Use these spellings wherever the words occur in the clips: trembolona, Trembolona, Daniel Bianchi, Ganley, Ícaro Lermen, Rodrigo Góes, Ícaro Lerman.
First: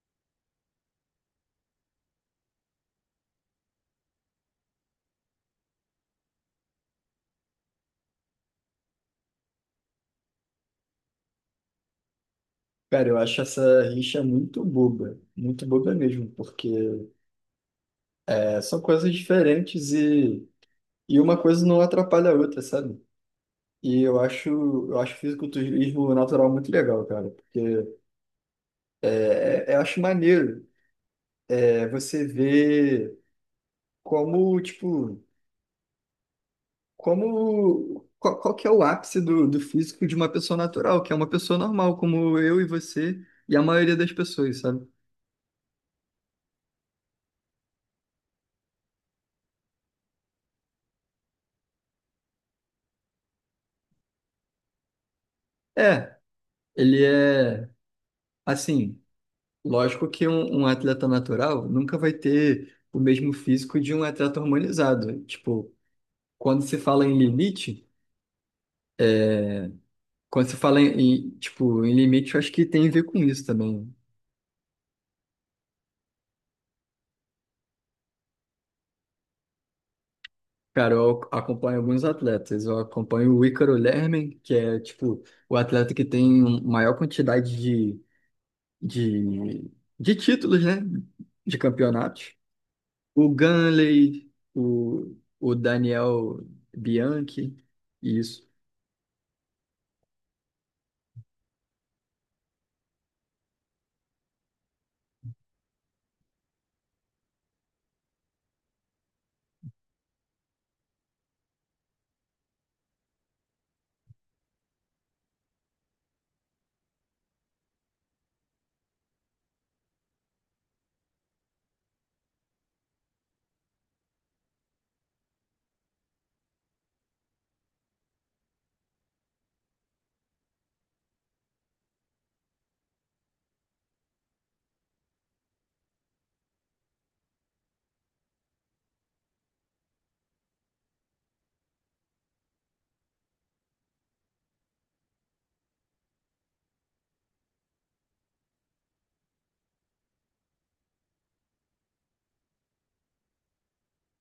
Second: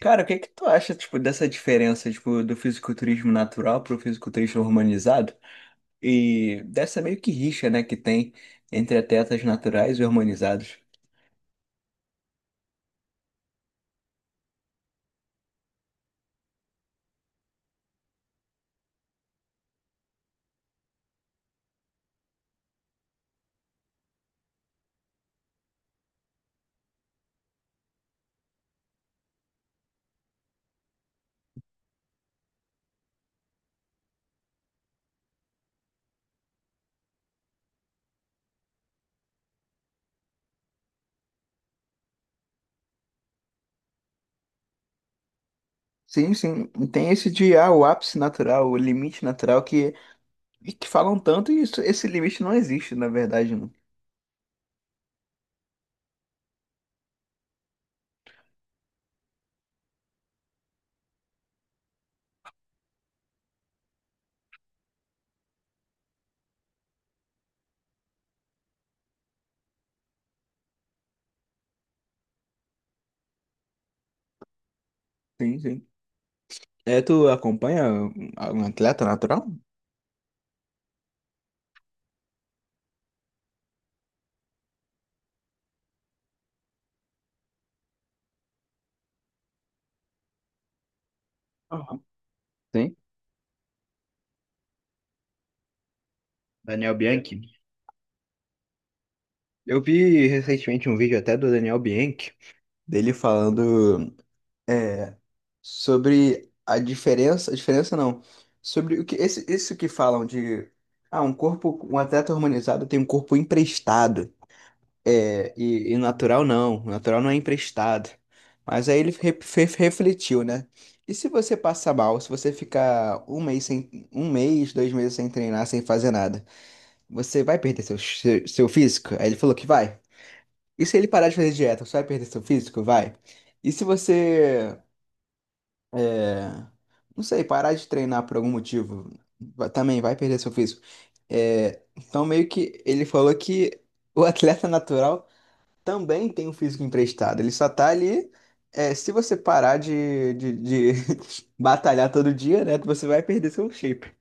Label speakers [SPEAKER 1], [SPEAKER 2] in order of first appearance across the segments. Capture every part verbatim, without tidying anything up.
[SPEAKER 1] Cara, o que é que tu acha, tipo, dessa diferença, tipo, do fisiculturismo natural pro fisiculturismo hormonizado? E dessa meio que rixa, né, que tem entre atletas naturais e hormonizados.
[SPEAKER 2] Cara, eu acho essa rixa muito boba, muito boba mesmo, porque é, são coisas diferentes e, e uma coisa não atrapalha a outra, sabe? E eu acho, eu acho fisiculturismo natural muito legal, cara, porque é, é- é, eu acho maneiro é, você ver como, tipo, como, qual, qual que é o ápice do, do físico de uma pessoa natural, que é uma pessoa normal, como eu e você e a maioria das pessoas, sabe?
[SPEAKER 1] Sim, sim. E tem esse de ah, o ápice natural, o limite natural que, e que falam tanto e isso, esse limite não existe, na verdade, não.
[SPEAKER 2] É, ele é, assim. Lógico que um, um atleta natural nunca vai ter o mesmo físico de um atleta hormonizado. Tipo, quando se fala em limite, quando se fala em, em, tipo, em limite, eu acho que tem a ver com isso também.
[SPEAKER 1] Sim, sim. É, tu acompanha um um atleta natural?
[SPEAKER 2] Cara, eu acompanho alguns atletas. Eu acompanho o Ícaro Lermen, que é, tipo, o atleta que tem um, maior quantidade de, de, de títulos, né? De
[SPEAKER 1] Aham.
[SPEAKER 2] campeonatos.
[SPEAKER 1] Sim,
[SPEAKER 2] O Ganley, o, o Daniel
[SPEAKER 1] Daniel Bianchi.
[SPEAKER 2] Bianchi, isso.
[SPEAKER 1] Eu vi recentemente um vídeo até do Daniel Bianchi, dele falando é, sobre a diferença, a diferença não, sobre o que esse, isso que falam de ah, um corpo, um atleta hormonizado tem um corpo emprestado. É, e, e natural não, natural não é emprestado. Mas aí ele re- fe- refletiu, né? E se você passar mal, se você ficar um mês sem, um mês, dois meses sem treinar, sem fazer nada, você vai perder seu, seu, seu físico? Aí ele falou que vai. E se ele parar de fazer dieta, você vai perder seu físico? Vai. E se você, é, não sei, parar de treinar por algum motivo, va- também vai perder seu físico. É, então meio que ele falou que o atleta natural também tem um físico emprestado. Ele só tá ali. É, se você parar de, de, de batalhar todo dia, né? Você vai perder seu shape.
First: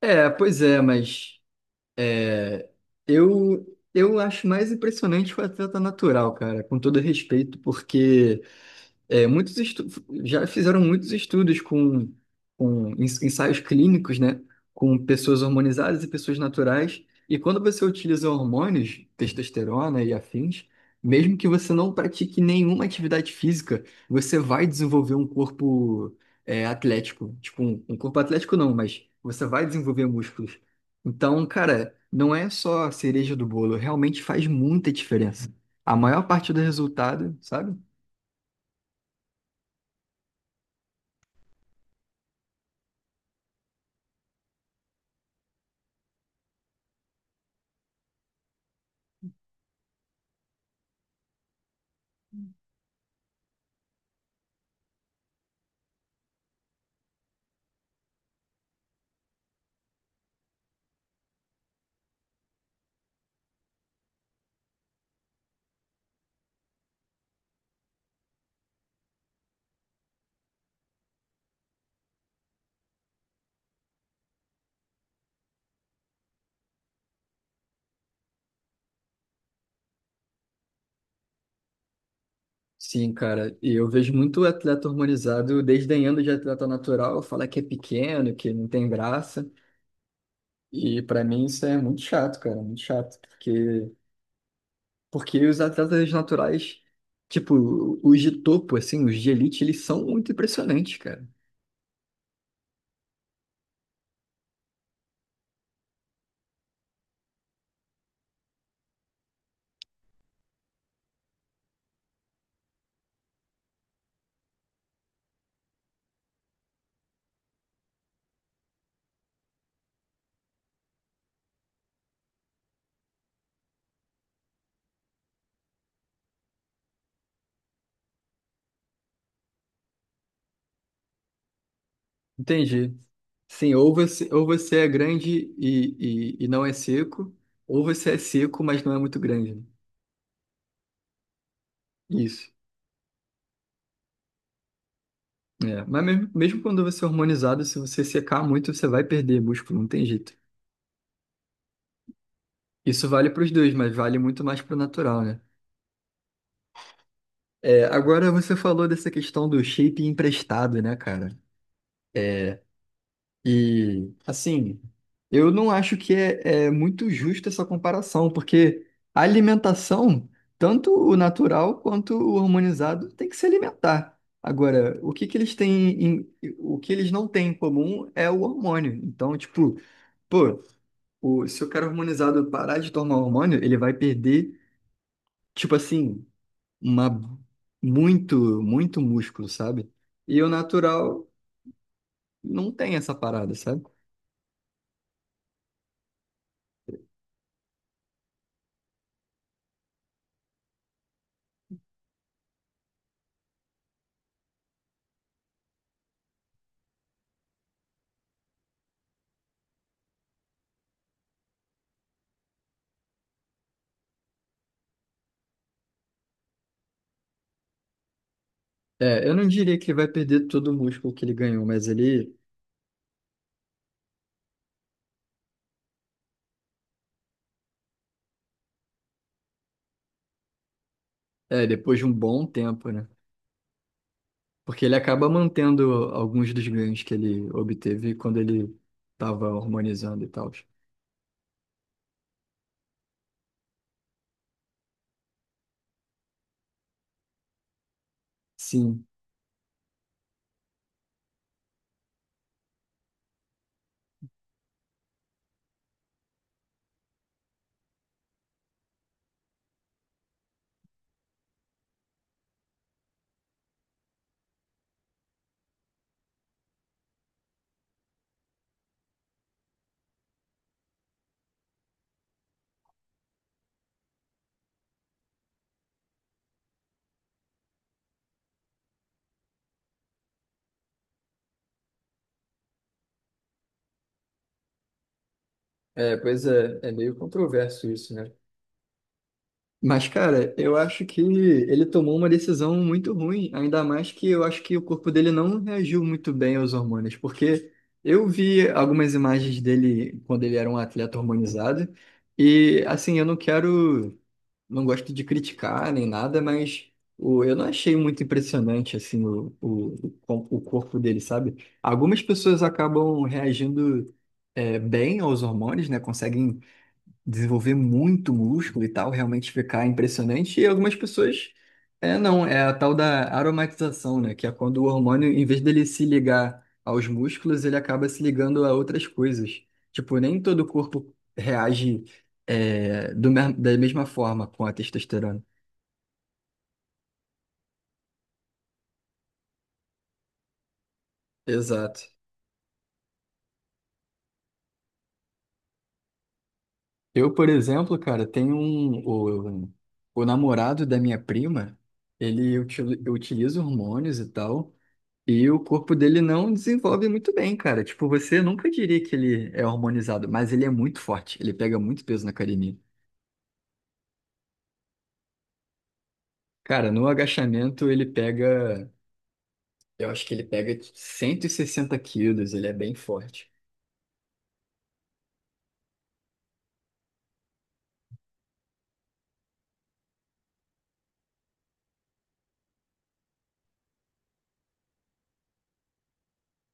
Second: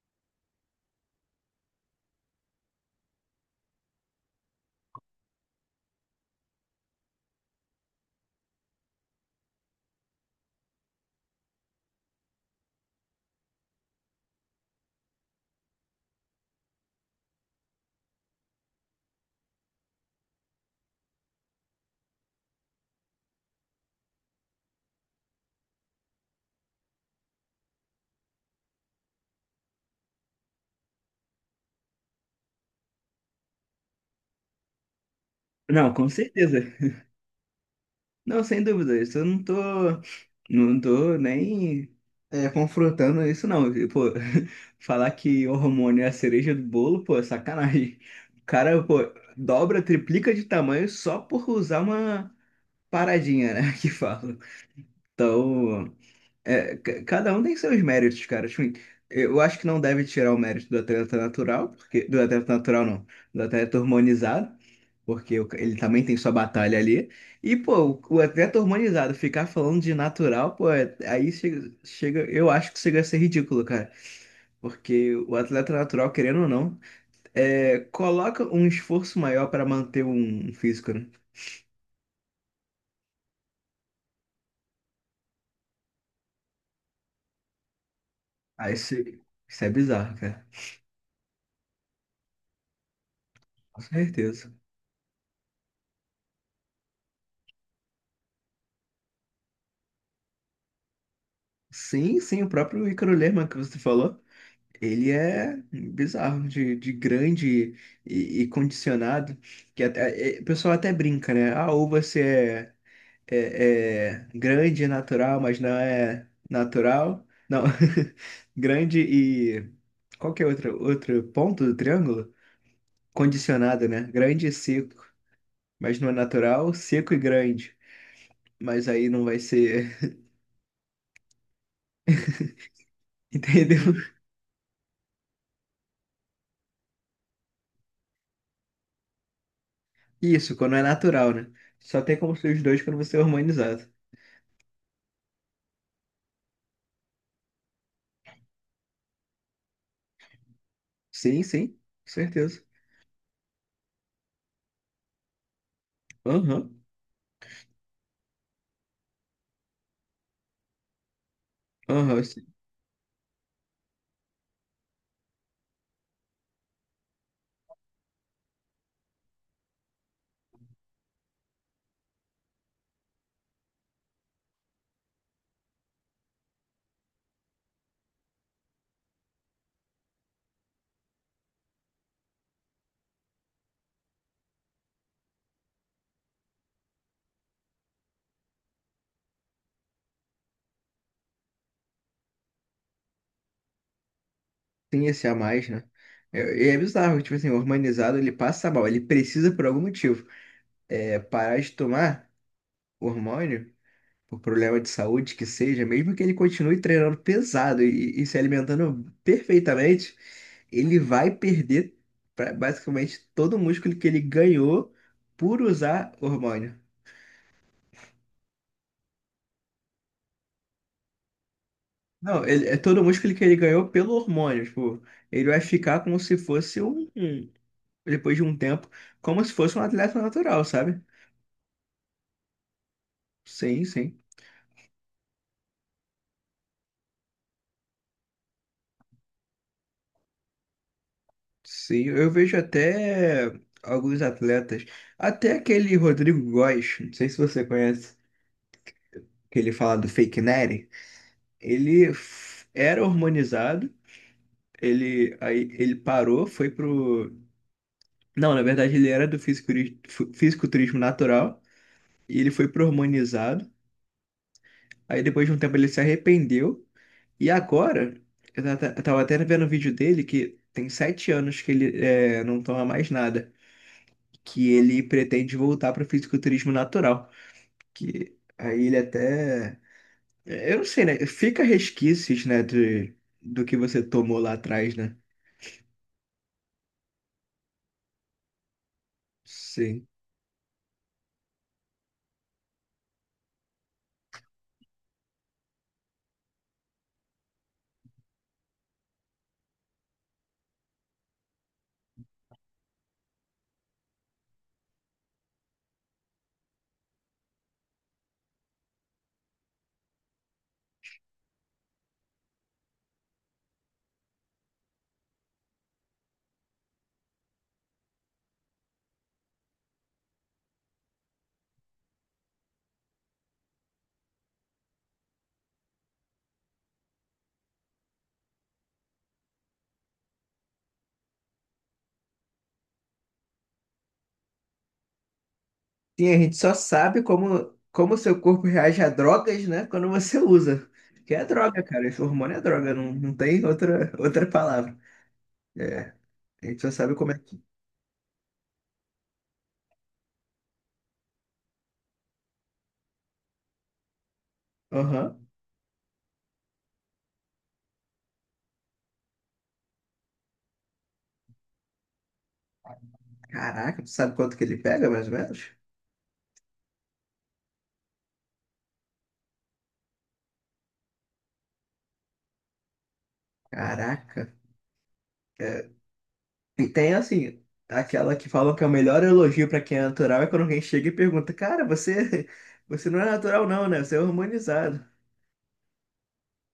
[SPEAKER 2] É, pois é, mas é, eu eu acho mais impressionante o atleta natural, cara, com todo respeito, porque é, muitos estu- já fizeram muitos estudos com, com ens- ensaios clínicos, né? Com pessoas hormonizadas e pessoas naturais. E quando você utiliza hormônios, testosterona e afins, mesmo que você não pratique nenhuma atividade física, você vai desenvolver um corpo, é, atlético. Tipo, um, um corpo atlético não, mas você vai desenvolver músculos. Então, cara, não é só a cereja do bolo, realmente faz muita diferença.
[SPEAKER 1] Não,
[SPEAKER 2] A
[SPEAKER 1] com
[SPEAKER 2] maior parte
[SPEAKER 1] certeza.
[SPEAKER 2] do resultado, sabe?
[SPEAKER 1] Não, sem dúvida. Isso eu não tô, não tô nem é, confrontando isso, não. E, pô, falar que o hormônio é a cereja do bolo, pô, é sacanagem. O cara, pô, dobra, triplica de tamanho só por usar uma paradinha, né? Que fala. Então. É, ca- cada um tem seus méritos, cara. Tipo, eu acho que não deve tirar o mérito do atleta natural, porque do atleta natural não, do atleta hormonizado, porque o ca- ele também tem sua batalha ali. E pô, o, o atleta hormonizado ficar falando de natural, pô, é- aí chega, chega, eu acho que chega a ser ridículo, cara, porque o atleta natural, querendo ou não, é, coloca um esforço maior para manter um um físico, né?
[SPEAKER 2] Sim, cara, e eu vejo muito atleta hormonizado desdenhando de atleta natural, fala que é pequeno, que não
[SPEAKER 1] Aí
[SPEAKER 2] tem
[SPEAKER 1] isso,
[SPEAKER 2] graça,
[SPEAKER 1] isso é bizarro, cara.
[SPEAKER 2] e pra mim isso é muito chato, cara, muito chato,
[SPEAKER 1] Com
[SPEAKER 2] porque,
[SPEAKER 1] certeza.
[SPEAKER 2] porque os atletas naturais, tipo, os de topo, assim, os de elite, eles são muito impressionantes, cara,
[SPEAKER 1] Sim, sim, o próprio Ícaro Lerman que você falou. Ele é bizarro, de, de grande e, e condicionado, que até, é- o pessoal até brinca, né? Ah, ou você é, é, é grande e natural, mas não é natural. Não, grande e... Qual que é outro, outro ponto do triângulo? Condicionado, né? Grande e seco, mas não é natural, seco e grande. Mas aí não vai ser...
[SPEAKER 2] entendi. Sim, ou
[SPEAKER 1] Entendeu?
[SPEAKER 2] você, ou você é grande e, e, e não é seco, ou você é seco, mas não é muito grande, né?
[SPEAKER 1] Isso, quando é natural, né? Só tem como
[SPEAKER 2] Isso.
[SPEAKER 1] ser os dois quando você é harmonizado.
[SPEAKER 2] É, mas mesmo, mesmo quando você é hormonizado, se você secar muito, você vai perder músculo, não tem jeito.
[SPEAKER 1] Sim, sim, com certeza.
[SPEAKER 2] Isso vale para os dois, mas vale muito mais para o natural, né?
[SPEAKER 1] Aham,
[SPEAKER 2] É, agora você falou dessa questão do shape emprestado, né, cara?
[SPEAKER 1] aham, sim,
[SPEAKER 2] É, e, assim, eu não acho que é, é muito justa essa comparação, porque a alimentação, tanto o natural quanto o hormonizado, tem que se alimentar. Agora, o que que eles têm em- o que eles não têm em comum é o hormônio. Então, tipo, pô, o, se o cara hormonizado parar de tomar hormônio, ele vai perder, tipo assim. uma muito, muito músculo, sabe? E o natural não tem essa parada, sabe?
[SPEAKER 1] tem esse a mais, né? É- E é bizarro, tipo assim, o hormonizado ele passa mal, ele precisa por algum motivo é, parar de tomar o hormônio, por problema de saúde que seja, mesmo que ele continue treinando pesado e, e se alimentando perfeitamente, ele vai perder pra- basicamente todo o músculo que ele ganhou por usar hormônio.
[SPEAKER 2] É, eu não diria que ele vai perder todo o músculo que ele ganhou, mas ele,
[SPEAKER 1] Não, ele, é todo o músculo que ele ganhou pelo hormônio, tipo, ele vai ficar como se fosse um. Depois de um tempo, como se fosse um atleta natural, sabe?
[SPEAKER 2] é, depois de um bom tempo, né?
[SPEAKER 1] Sim, sim.
[SPEAKER 2] Porque ele acaba mantendo alguns dos ganhos que ele obteve quando ele estava hormonizando e tal.
[SPEAKER 1] Sim, eu vejo até alguns atletas, até aquele Rodrigo Góes, não sei se você conhece,
[SPEAKER 2] Sim.
[SPEAKER 1] que ele fala do fake Nery, ele f- era hormonizado, ele aí ele parou, foi pro Não, na verdade ele era do fisiculturismo, fisiculturismo natural e ele foi pro hormonizado. Aí depois de um tempo ele se arrependeu. E agora, eu ta- eu tava até vendo um vídeo dele que tem sete anos que ele é, não toma mais nada, que ele pretende voltar para o fisiculturismo natural, que aí ele até, é, eu não sei, né? Fica resquícios, né, de, do que você tomou lá atrás, né?
[SPEAKER 2] É, pois é, é meio controverso isso, né?
[SPEAKER 1] Sim.
[SPEAKER 2] Mas, cara, eu acho que ele tomou uma decisão muito ruim, ainda mais que eu acho que o corpo dele não reagiu muito bem aos hormônios, porque eu vi algumas imagens dele quando ele era um atleta hormonizado, e assim, eu não quero, não gosto de criticar nem nada, mas o, eu não achei muito impressionante assim o, o, o com- o corpo dele, sabe? Algumas pessoas acabam reagindo é, bem aos hormônios, né? Conseguem desenvolver muito músculo e tal, realmente ficar impressionante. E algumas pessoas, é, não, é a tal da aromatização, né? Que é quando o hormônio, em vez dele se ligar aos músculos, ele acaba se ligando a outras coisas. Tipo, nem todo o corpo reage, é, do, me- da mesma forma com a testosterona.
[SPEAKER 1] Sim, a gente só sabe como como o seu corpo reage a drogas, né, quando você usa. Que é droga, cara.
[SPEAKER 2] Exato.
[SPEAKER 1] Esse hormônio é droga, não, não tem outra outra palavra. É, a gente só sabe como
[SPEAKER 2] Eu,
[SPEAKER 1] é
[SPEAKER 2] por
[SPEAKER 1] que.
[SPEAKER 2] exemplo, cara, tenho um, o, o namorado da minha prima, ele util- utiliza hormônios e tal.
[SPEAKER 1] Aham.
[SPEAKER 2] E o corpo dele não desenvolve muito bem, cara. Tipo, você nunca diria que ele é hormonizado, mas ele é muito forte. Ele pega muito peso na academia.
[SPEAKER 1] Caraca, tu sabe quanto que ele pega, mais ou menos?
[SPEAKER 2] Cara, no agachamento ele pega. Eu acho que ele pega cento e sessenta quilos, ele é bem forte.
[SPEAKER 1] Caraca. É, e tem, assim, aquela que falam que é o melhor elogio pra quem é natural é quando alguém chega e pergunta, cara, você, você não é natural não, né? Você é hormonizado.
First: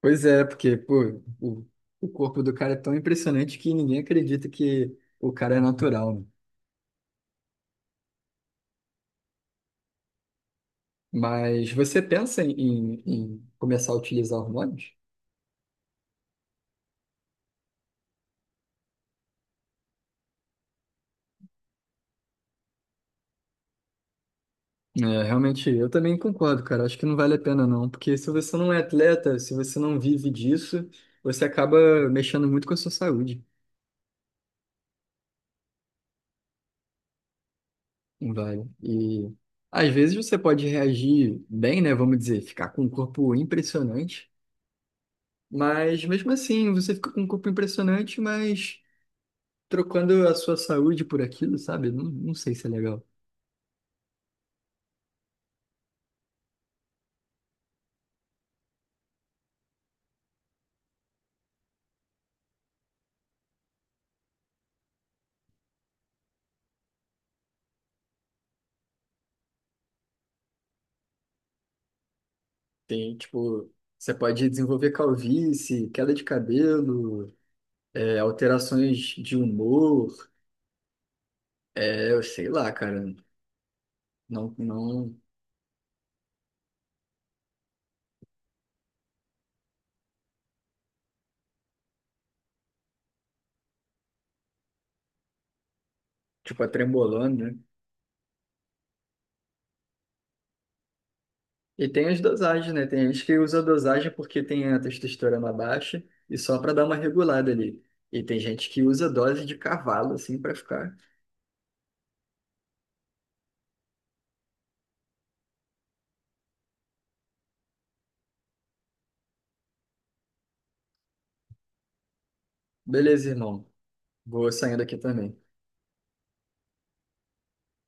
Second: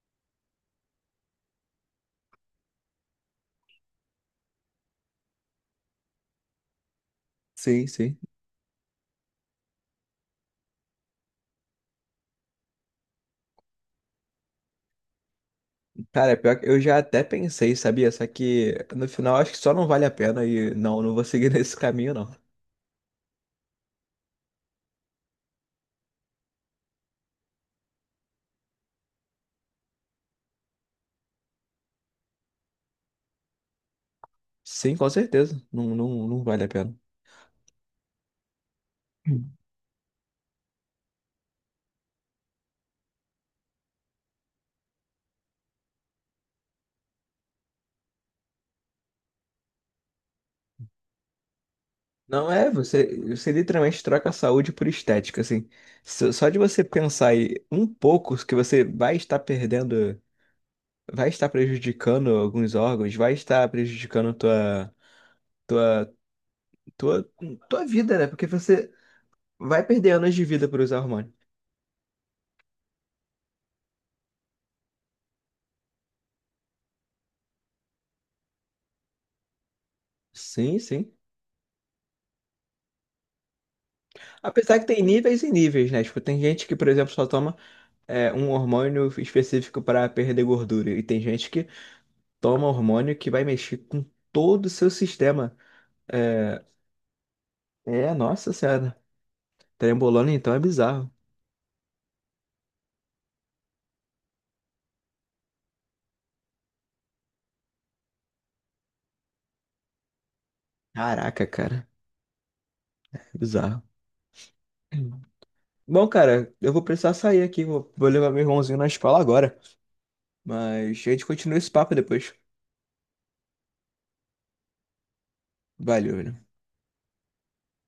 [SPEAKER 2] Pois é, porque, pô, o, o corpo do cara é tão impressionante que ninguém acredita que o cara é natural, né?
[SPEAKER 1] Sim, sim.
[SPEAKER 2] Mas você pensa em, em em começar a utilizar hormônios?
[SPEAKER 1] Cara, pior que eu já até pensei, sabia? Só que no final acho que só não vale a pena e não, não vou seguir nesse caminho, não.
[SPEAKER 2] É, realmente, eu também concordo, cara. Acho que não vale a pena, não. Porque se você não é atleta, se você não vive disso, você acaba mexendo muito com a sua saúde.
[SPEAKER 1] Sim, com certeza. Não, não, não vale a pena.
[SPEAKER 2] Não vale. E às vezes você pode reagir bem, né? Vamos dizer, ficar com um corpo impressionante. Mas mesmo assim, você fica com um corpo impressionante, mas trocando a sua saúde por aquilo, sabe? Não, não
[SPEAKER 1] Não
[SPEAKER 2] sei se
[SPEAKER 1] é,
[SPEAKER 2] é legal.
[SPEAKER 1] você, você literalmente troca a saúde por estética, assim. Só só de você pensar em um pouco que você vai estar perdendo, vai estar prejudicando alguns órgãos, vai estar prejudicando tua, tua, tua, tua vida, né? Porque você vai perder anos de vida por usar hormônio.
[SPEAKER 2] Tem, tipo, você pode desenvolver calvície, queda de cabelo, é, alterações de humor.
[SPEAKER 1] Sim, sim.
[SPEAKER 2] é Eu sei lá, cara. Não,
[SPEAKER 1] Apesar que tem
[SPEAKER 2] não,
[SPEAKER 1] níveis e níveis, né? Tipo, tem gente que, por exemplo, só toma é, um hormônio específico para perder gordura, e tem gente que toma hormônio que vai mexer com todo o seu sistema é,
[SPEAKER 2] tipo, é trembolona, né?
[SPEAKER 1] É, nossa senhora. Trembolona então é bizarro.
[SPEAKER 2] E tem as dosagens, né? Tem gente que usa a dosagem porque tem a testosterona baixa e só pra dar uma regulada ali. E tem gente que usa dose de cavalo, assim, pra ficar.
[SPEAKER 1] Caraca, cara. É bizarro. Bom, cara, eu vou precisar sair aqui. Vou, vou levar meu irmãozinho na escola agora. Mas a gente continua esse papo depois.
[SPEAKER 2] Beleza, irmão. Vou saindo aqui também.
[SPEAKER 1] Valeu, né?